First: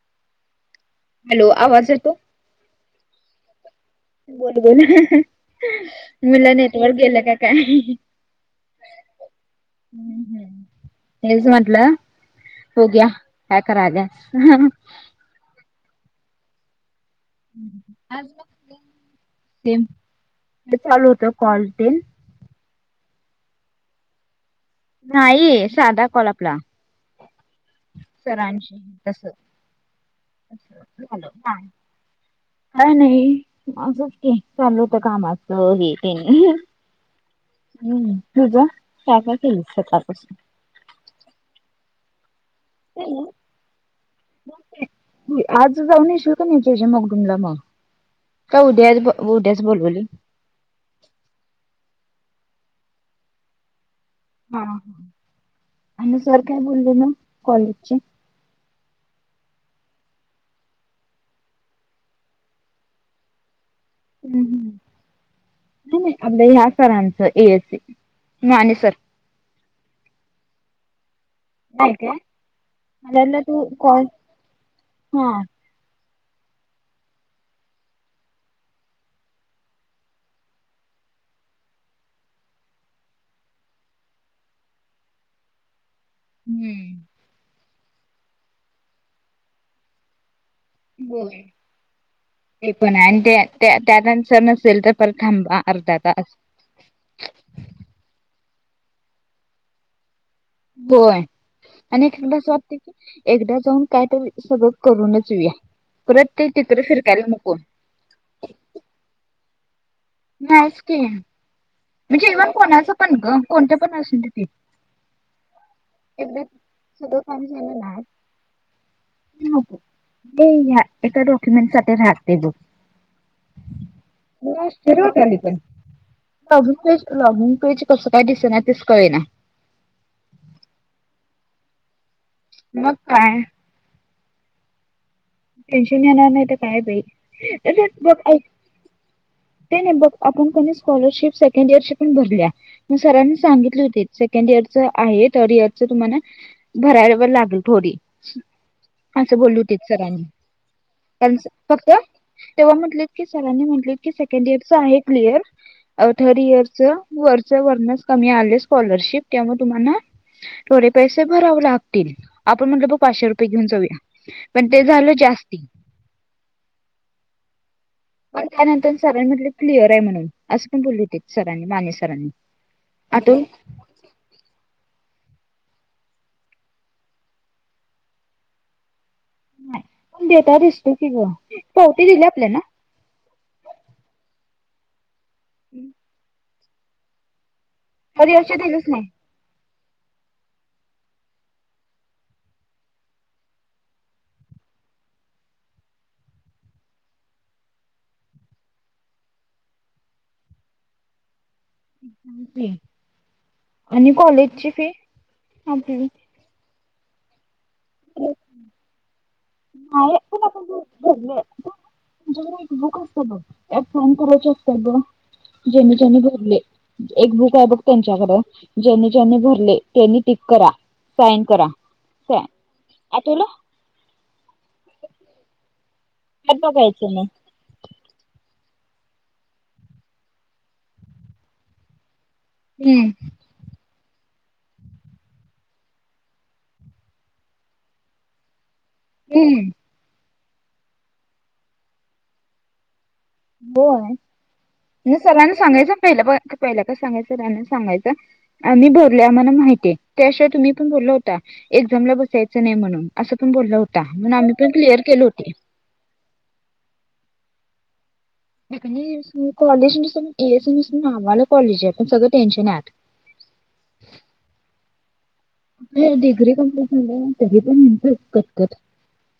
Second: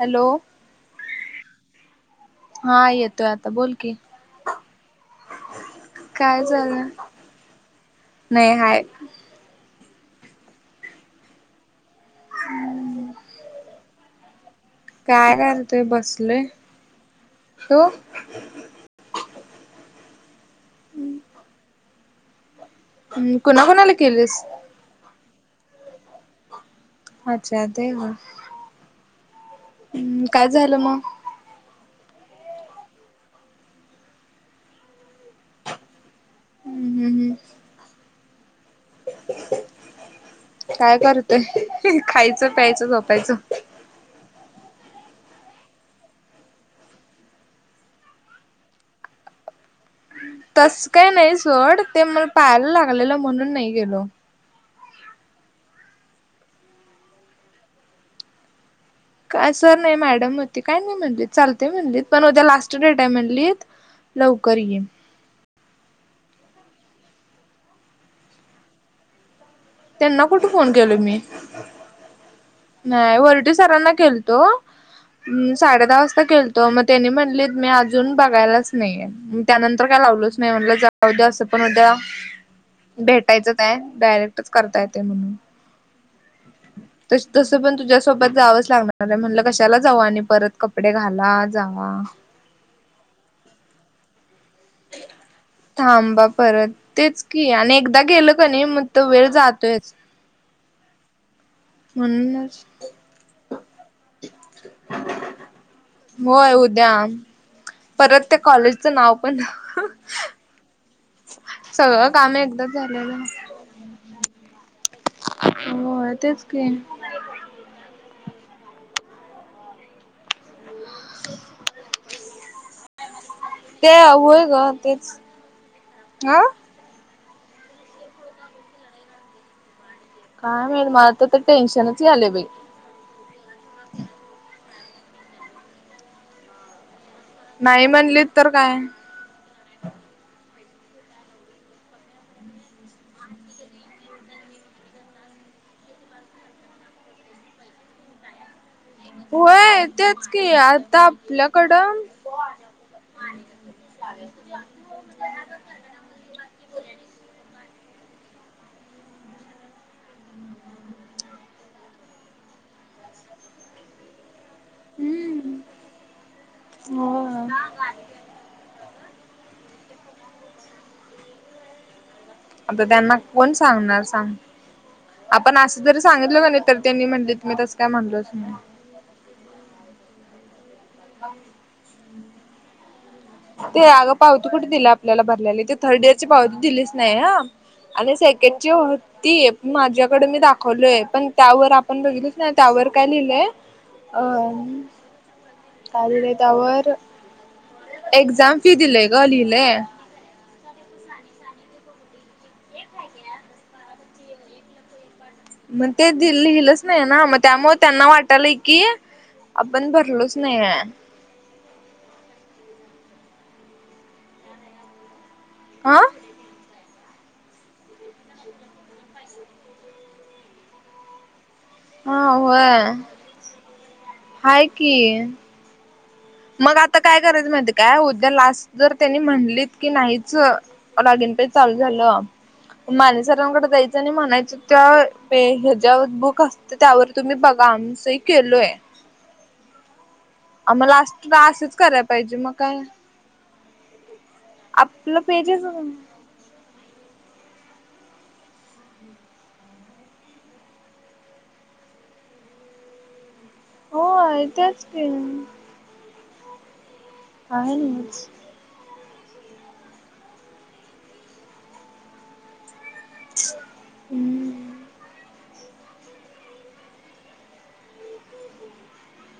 Hello. Hello, आवाज येतो? हा, येतोय आता. बोल की. बोल, बोल. [unintelligible] काय मणलं, झालं नेटवर्क गेलं का काय? नाही हाय हम्, हम. तेच म्हटलं, होग्या. काय, करायल्यात? काय, करतोय? बसलोय. तू हं, हं. [unintelligible] ते चालू होत. कॉल तेन. हम्. कुणाकुणाला केलंस? नाही, साधा कॉल आपला. अच्छा. ते होय. [unintelligible] तसं, काय झालं मग झालं. हा. काय नाही. असंच की. चालू होत, कामाच. हे, ते. हम्म हम् हम् हम्म. तुझ, काय - काय केलीस? सकाळपासून. काय करतोय. खायचं, प्यायचं, झोपायचं. [unintelligible] आज जाऊन येशील का नाही? जे जे मगडुंगला, मग. काय उद्या ब उद्यास बोलबोली. तस काय नाही सोड. ते मला पायाला लागलेलं, म्हणून नाही गेलो. हा. अन सर काय बोलले न, कॉलेजचे. काय सर नाही, मॅडम होती. काय नाही म्हणलीत. चालतंय म्हणलीत. पण उद्या लास्ट डेटाय म्हणलीत. हम्म लवकर ये. हम्म नाही, नाही. आपल्या ह्या सरांचं. ए एसी माने सर. त्यांना कुठं, फोन केलो मी. नाही काय नाही, मला वाटलं वरठे तू सरांना कॉल केलतो हा अं साडे दहा वाजता केलतो. मग त्यांनी म्हणलेत, मी अजून बघायलाच नाहीये. म त्यानंतर काय लावलच नाही. म्हणलं जाऊद्या. असं पण उद्या भेटायचं काय? डायरेक्टच करता येतंय म्हणून. हम. तस - तसं पण तुझ्यासोबत जावंच लागणारय. म्हणलं, कशाला जाऊ? आणि परत कप कपडे घाला, जावा. ते पनाय. अन् त्या- त्या त्यात सर नसेल तर, परत थांबा अर्धा थांबा तास. परत, तेच. की अन् एकदा गेलं कनय, मग तो वेळ जातोयच. होय. अन् एक - एकदा असं म्हणूनच वाटतंय की, एकदा जाऊन कायतरी, सगळं करूनच येऊया. परत ते, होय तीत्र उद्या फिरकायला नको. परत त्या कॉलेजचं नाव पण नायच की. सगळं म्हणजे काम इव्हन एकदाच कोणाचं पण झालेलं ग. कोणतं पण असुदे की. होय एकदा तेच की सगळं [unintelligible] नाही, या एका डॉक्युमेंट्साठी राहतय बघ. ते, होय ग. तेच. [unintelligible] आ होम पेज लॉगिन पेज कसं काय दिसेना तेच कळेना. काय माहित मला तर ते टेन्शनच यालंय बाई. मग काय टेन्शन येणार नाही तर काय बाई नाही रट बघ म्हणली ऐक तर काय ते नाही बघ आपण पण ये स्कॉलरशिप सेकंड इयरचे पण भरल्या म सरांनी सांगितले होते सेकंड इयरचं आहे थर्ड इयरचं तुम्हाना भरायवर लागील थोडी असं बोललू होय तिचं. तेच की आता आपल्याकडं तेव्हा म्हटलेत की सरांनी म्हटलेत की सेकंड इयरचं आहे क्लियर और थर्ड इयरचा वरचा वरनच कमी आले स्कॉलरशिप त्यामुळे तुम्हाना थोडे पैसे भराव लागतील आपण म्हणलो ब पाचशे रुपये घेऊन जाऊया पण ते झालं जास्ती. होय. पण त्यानंतर सरांनी म्हटले क्लिअर आहे म्हणून असं पण बोलले होतेत सरांनी माने सरांनी. आता त्यांना आठव कोण सांगणार सांग? आपण असं जरी सांगितलं का नाही तर त्यांनी म्हणलीत मी तसं काय म्हणलोच नाही. नाही पण डेटा दिसतो की गं पावती दिली आपल्यांना? ते अगं पावती कुठं दिली आपल्याला भरलेली ते थर्ड इयरची पावती दिलीच नाही हा आणि तरी वर्ष सेकंडची दिलीच होती माझ्याकड मी दाखवलोय पण त्यावर आपण बघितलच नाही त्यावर काय लिहिलंय अन काय लिहिलंय त्यावर एक्झाम फी दिलंय गं लिहिलंय. [inaudible] एगजाम फी आहे आणि कॉलेजची फी म आपली ते दिल्ल हिलच नाही ना मग त्यामूळं त्यांना वाटलंय की आपण भरलोच नाहीये [unintelligible] [inaudible] एक बुक असतं बघ ऐप फॉर्म करायचं असते ब जेनी हा जनी भरले. एक बुक आहे बघ त्यांच्याकडे ज्यांनी ज्यांनी भरले त्यांनी टीक करा साइन करा. हा होय. तुलो हाय की. त्यात मग आता बघायचं काय मग करायचं माहिती काय उद्या लास्ट जर त्यांनी म्हणलीत की नाहीच लॉगिन पेज चालू झालं हम्म माने सरांकडे जायचं आणि म्हणायचं त्या पे हेज्या वर बुक अस तं त्यावर तुम्ही बघा आम्ही सही केलोय. उम्म आम्हाला असी असच कराय पाहिजे मग काय. होय म आपलं सरांना पेजच सांगायचं पहिलं ब पहिलं काय सांगायचं सरांना सांगायचं. आम्ही बोलले आम्हाला माहिती त्याशिवाय तुम्ही पण बोलला होता एक्झामला बसायचा नाही म्हणून असं पण बोलला होता म्हणून होय आम्ही पण तेच क्लिअर केले की होती. आहे notes [unintelligible] college [unintelligible] S N S नावाला कॉलेज आहे पण सगळं टेन्शन आहे. हम्म. डिग्री कंप्लीट झालं तरी पण म्हणते कतकत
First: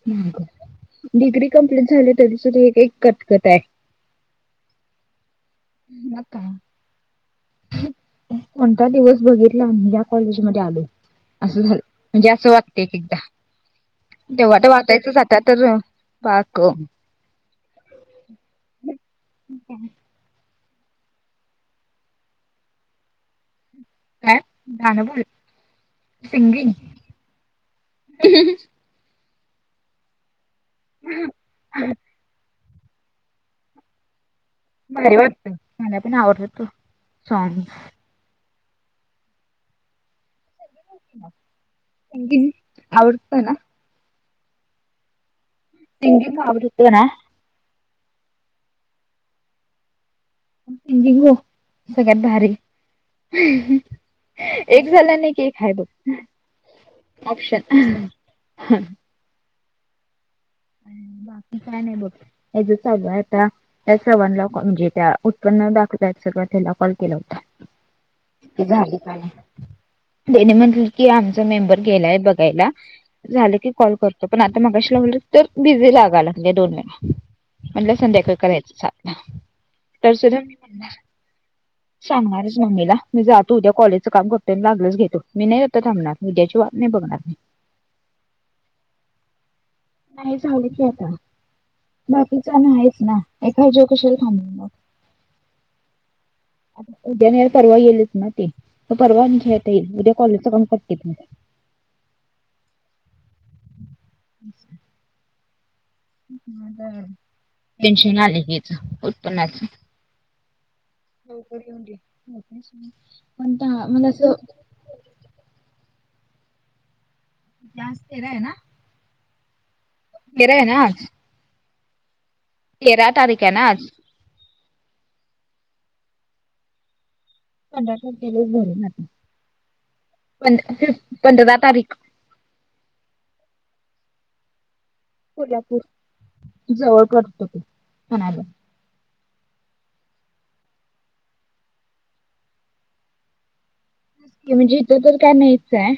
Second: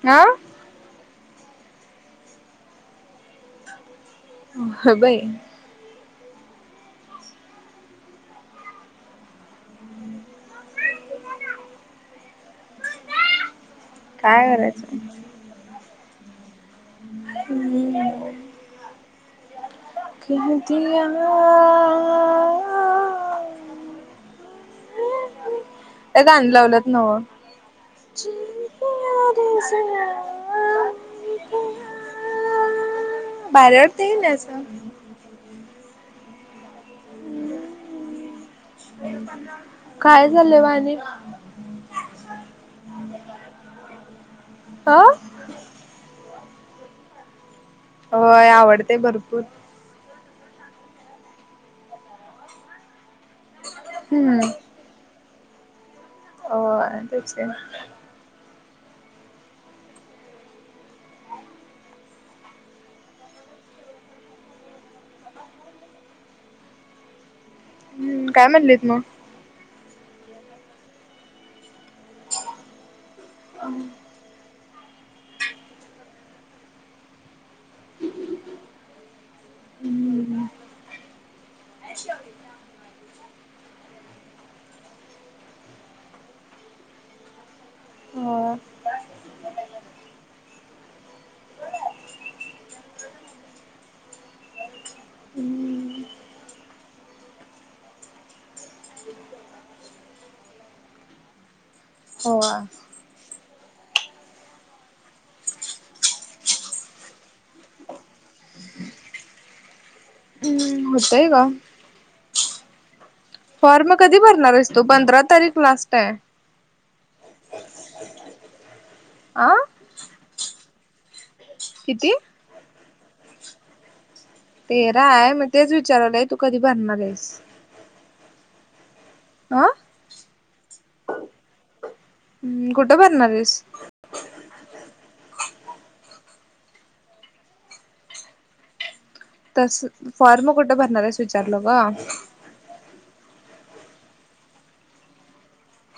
हा मागं डिग्री कंप्लीट झाली तरी सुद्धां हे कांहीं कटंकटं आहे. हं बाई मं कां कोणंता दिवसं बघितलांम यां कॉलेज मध्यें आलो. असं झालं म्हणजे असं वागते एक एकदां काय तेव्हांट करायचं. वाटायचं आंता तरं बांग [unintelligible] हं हं दिलं दि आं आं जाणं बोलं ते गाणं लावलंत नवं हम्मं बाहेरवरं तेईलं असं वाटतं मलां पणं आवडततो सॉंग कायं झालं वां आणि आवडतं नां हां तिंग कावंत नां होयं आवडते भरंपूर हो सगळ्यांत भारी हम्म एक झाल्याने की आहे बघं होय तेच की. ऑप्शन. बाकी कायं नाहीं बघं हेंच संग आंता. त्यां सवणंला म्हणजे त्यां उत्पन्न दाखवंता सगव त्यांला कॉल केलां होतां. हम्म काय ते म्हणलीत झाली मग? काले. त्यांने म्हटलं की आमचा मेंबर गेलांय बघायंला झालं की कॉल करं. पणं आंता मंग कशी लावली तरं बिझी लांगा लागली दोन वेळां आंता संध्याकाळी करायचं चालूं पैसे द्या सांगणारच मम्मीला म्हणजे आंता उद्यांलेजा तूं तूझ्या काॅलेज कामं बघं लागलंच घेतो मी नाहीं आंता थांबणार ऊद्याची वाटं नाहीं बघणांर मी हं कायं कायं झालं की आंता बाकीचं नाहींच नां एकां यांच्यावर कशाला थांबली मंग हम्मं उद्यां नाहीं परवा येईलचं नां ते तरं परवा आणि खेळतां येईल उद्यां कॉलेजचं कामं करते मी हो आं [inaudible] [unintelligible] टेन्शन आलं येचं उत्पन्नाचं हम्मं [inaudible] [unintelligible] फॉर्म मला कधीं असं भरणांरस तो पंधरा तारीख लास्टं आहे लास्टं तेरां आहे नां आं तेरां ये नां आंज किती तेरां तारीखे आहे नां आंज तेरा आहे. मग तेच विचारालोय तू कधी भरणार आहेस? पंधरा तारखेलाच भरून आले अ [inaudible] पंधरा तारीख. हम्म. कुठ भरणारेस? कोल्हापूर. जवळ पडत ते [unintelligible] तस फॉर्म कुठं भरणारेस? विचारलो ग. म्हणजे इथं तर काय नाहीच आहे.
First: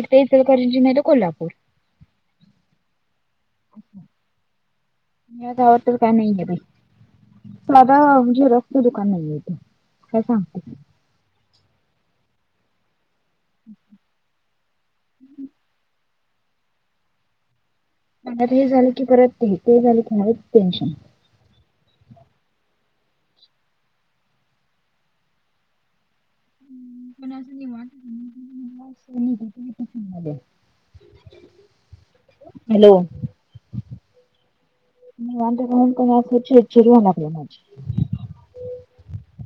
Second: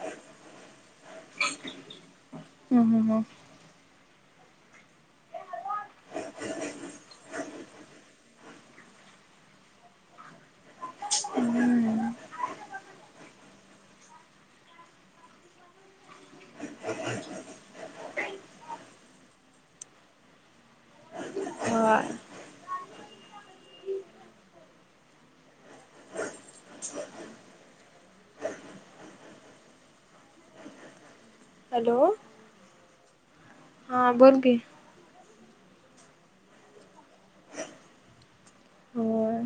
एक तर इचलकरंजी नाहीतर कोल्हापूर. हा हा हा. या गावात तर काही नाहीये बई. साधा झेरॉक्स च दुकान नाहीये इथे, काय सांगते. हम्म. [inaudible] मग आता हे झालं की परत ते ते झालं की आहेच टेन्शन. हा. [inaudible] हॅलो? हॅलो! हा बोल की. [unintelligible] चिडचीड व्हायला लागल्या माझी. होय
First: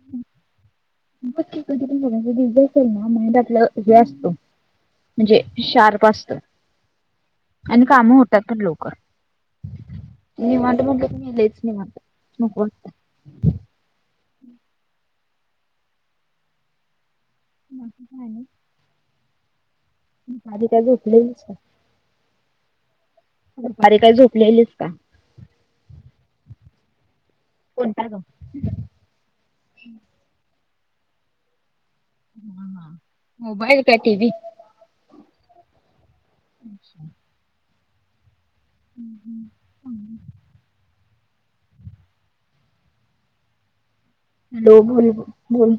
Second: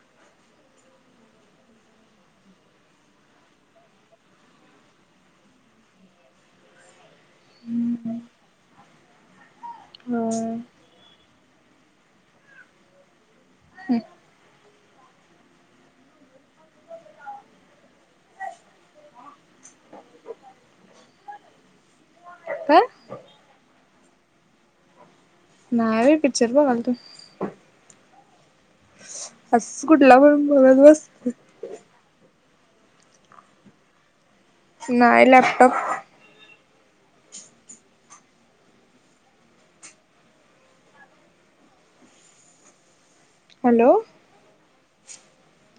[unintelligible] माईंड आपला हे असतो. म्हणजे शार्प असत आणि काम होतात पण लवकर. होय निवांत म्हणलं की लईच निवांत. नको वाटतय. [unintelligible] [unintelligible] काय दुपारी काय झोपलेलीस का? नाही बाई. पिक्चर बगालतो. कोणता ग? असच कुठला पण बगत बस हा हा. मोबाईल काय टीव्ही? नाही लॅपटॉप. अच्छा. ह ह. चांगलाय. हॅलो? हॅलो [unintelligible] बोल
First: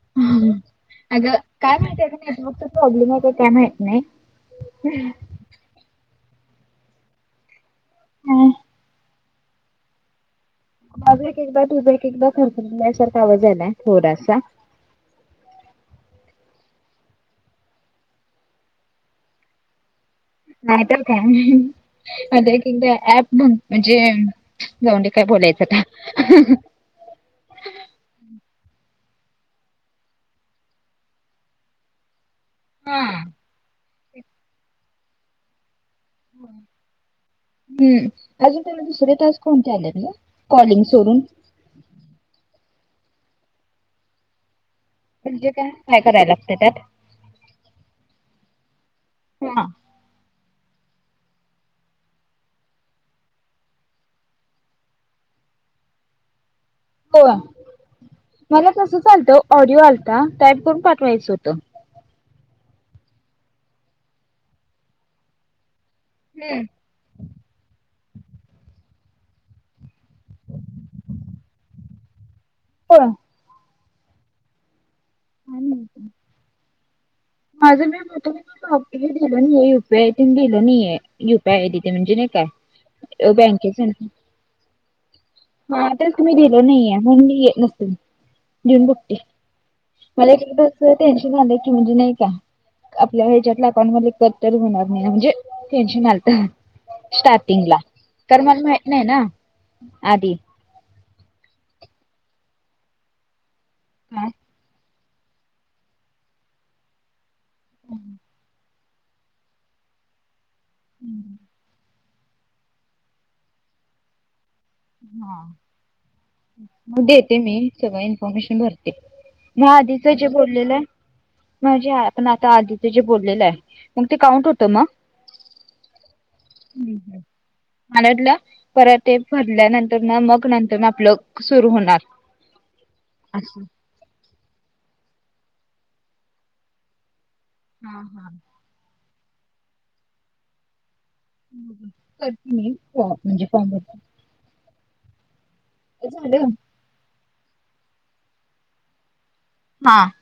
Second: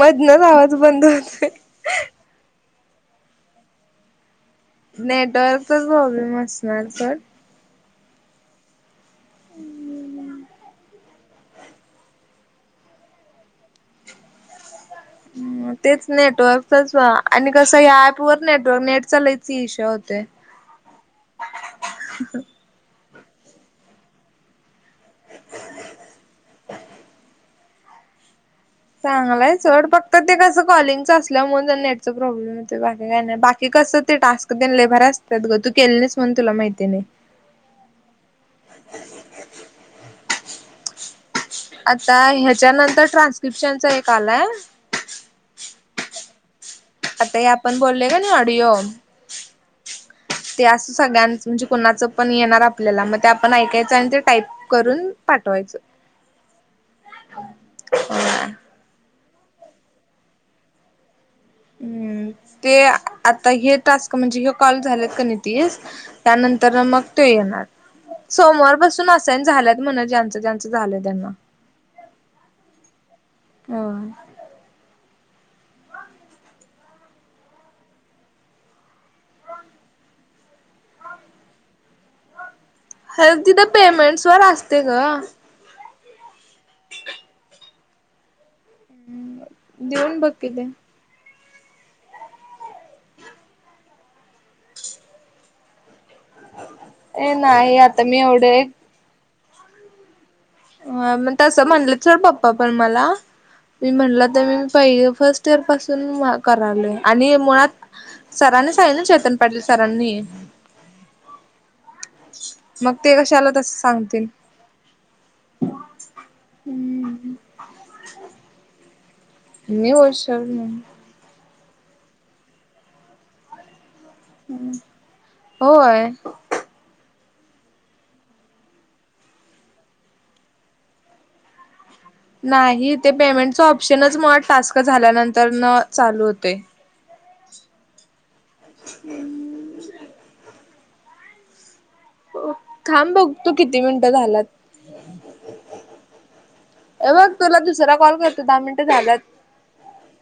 मधनच आवाज बंद अग होतोय काय माहिती का नेटवर्कचा प्रॉब्लेम आहे काय काय माहीत नाही. नेटवर्कचा प्रॉब्लेम असणार सोड. [unintelligible] [unintelligible] माझा एक एकदा तुझा एक एकदा खरखरल्यासारखा आवाज यालाय थोडासा. [unintelligible] तेच नेटवर्कच आणि कसं या ऍप वर नेटवर्क नेट चा लईच इशू होतोय. नाहीतर काय. [unintelligible] एकदा ऍप म्हणजे जाऊदे काय बोलायचं आता. चांगलाय सोड फक्त ते कसं कॉलिंग च असल्यामुळ नेट चा प्रॉब्लेम येतोय बाकी काय नाही. बाकी कस ते टास्कतेन लय भारी असत्यात ग तू केली कोण तुला माहिती नाय. हम्म अजून तुला दुसरे टास्क कोणते आले गं कॉलिंग सोडून. आता ह्याच्या नंतर ट्रान्स्क्रिप्शनचा एक आलाय. म्हणजे काय काय करायला लागतं त्यात? आता हे आपण बोललोय का नाय ऑडिओ हुना ते असं सगळ्यांच म्हणजे कोणाचं पण येणार आपल्याला मग ते आपण ऐकायचं आणि ते टाईप करून पाठवायचं. [inaudible] कव्हा मला तसं चालतं ऑडिओ आलता टाईप करून पाठवायचं होतं. हम्म ते आता हे टास्क म्हणजे हे कॉल झालेत का नी तीस त्यानंतर मग तो येणार सोमवार पासून असाईन झाल्यात मम्हणं ज्यांचं ज्यांचं झालंय त्यांना. [unintelligible] अवाय आणि येते माझं मी बी तुम्ही. [unintelligible] [unintelligible] दिलं नाहीेये यु पी आय तेन दिलं नाहीय यु पी आय आहे तिथे म्हणजे नाही काय हे तिथं बँकेच पेमेंट्स वर असते गं. हा तेच मी दिलं नाहीये म्हणून ही येत नसेल. देऊन बघते देऊन बघ मला एक कि एकदा ते असं टेन्शन आलंय की म्हणजे नाही ता आपल्या हेच्यातला अकाउंट मध्ये कट तरी होणार नाही म्हणजे टेनशन आल ए नाही स्टार्टिंगला आता मी तर मला एवढे माहीत नाही ना आदी अ म्हण तसं म्हणलंचर पप्पा पण मला मी काय. म्हणलं तर मी पहिलं फर्स्ट तोवर पासून म करायलो आणि मुळात सराने ना सांगितले चेतन पाडले सरांनी मग ते कशाला तसं सांगतील. हा म देते मी सगळं इन्फॉर्मेशन भरते. मी आधीचे जे बोललेलं आहे माझे आपण आता आधीचे जे बोललेलं आहे मंग ते काउंट होतं म? होय मला वाटल्या परत ते भरल्यानंतर ना मग नंतर आपलं सुरू होणार. नाही ते पेमेंटच असं ऑप्शनच म टास्क झाल्यानंतर न चालू होतोय. हां हां. हम्म. [unintelligible] थांब बघ म्हणजे तू फॉर्म किती भरतो मिनिटं झालात? ते झालं हे बघ तुला दुसरा कॉल करतो दहा मिनटं झालंत. हां.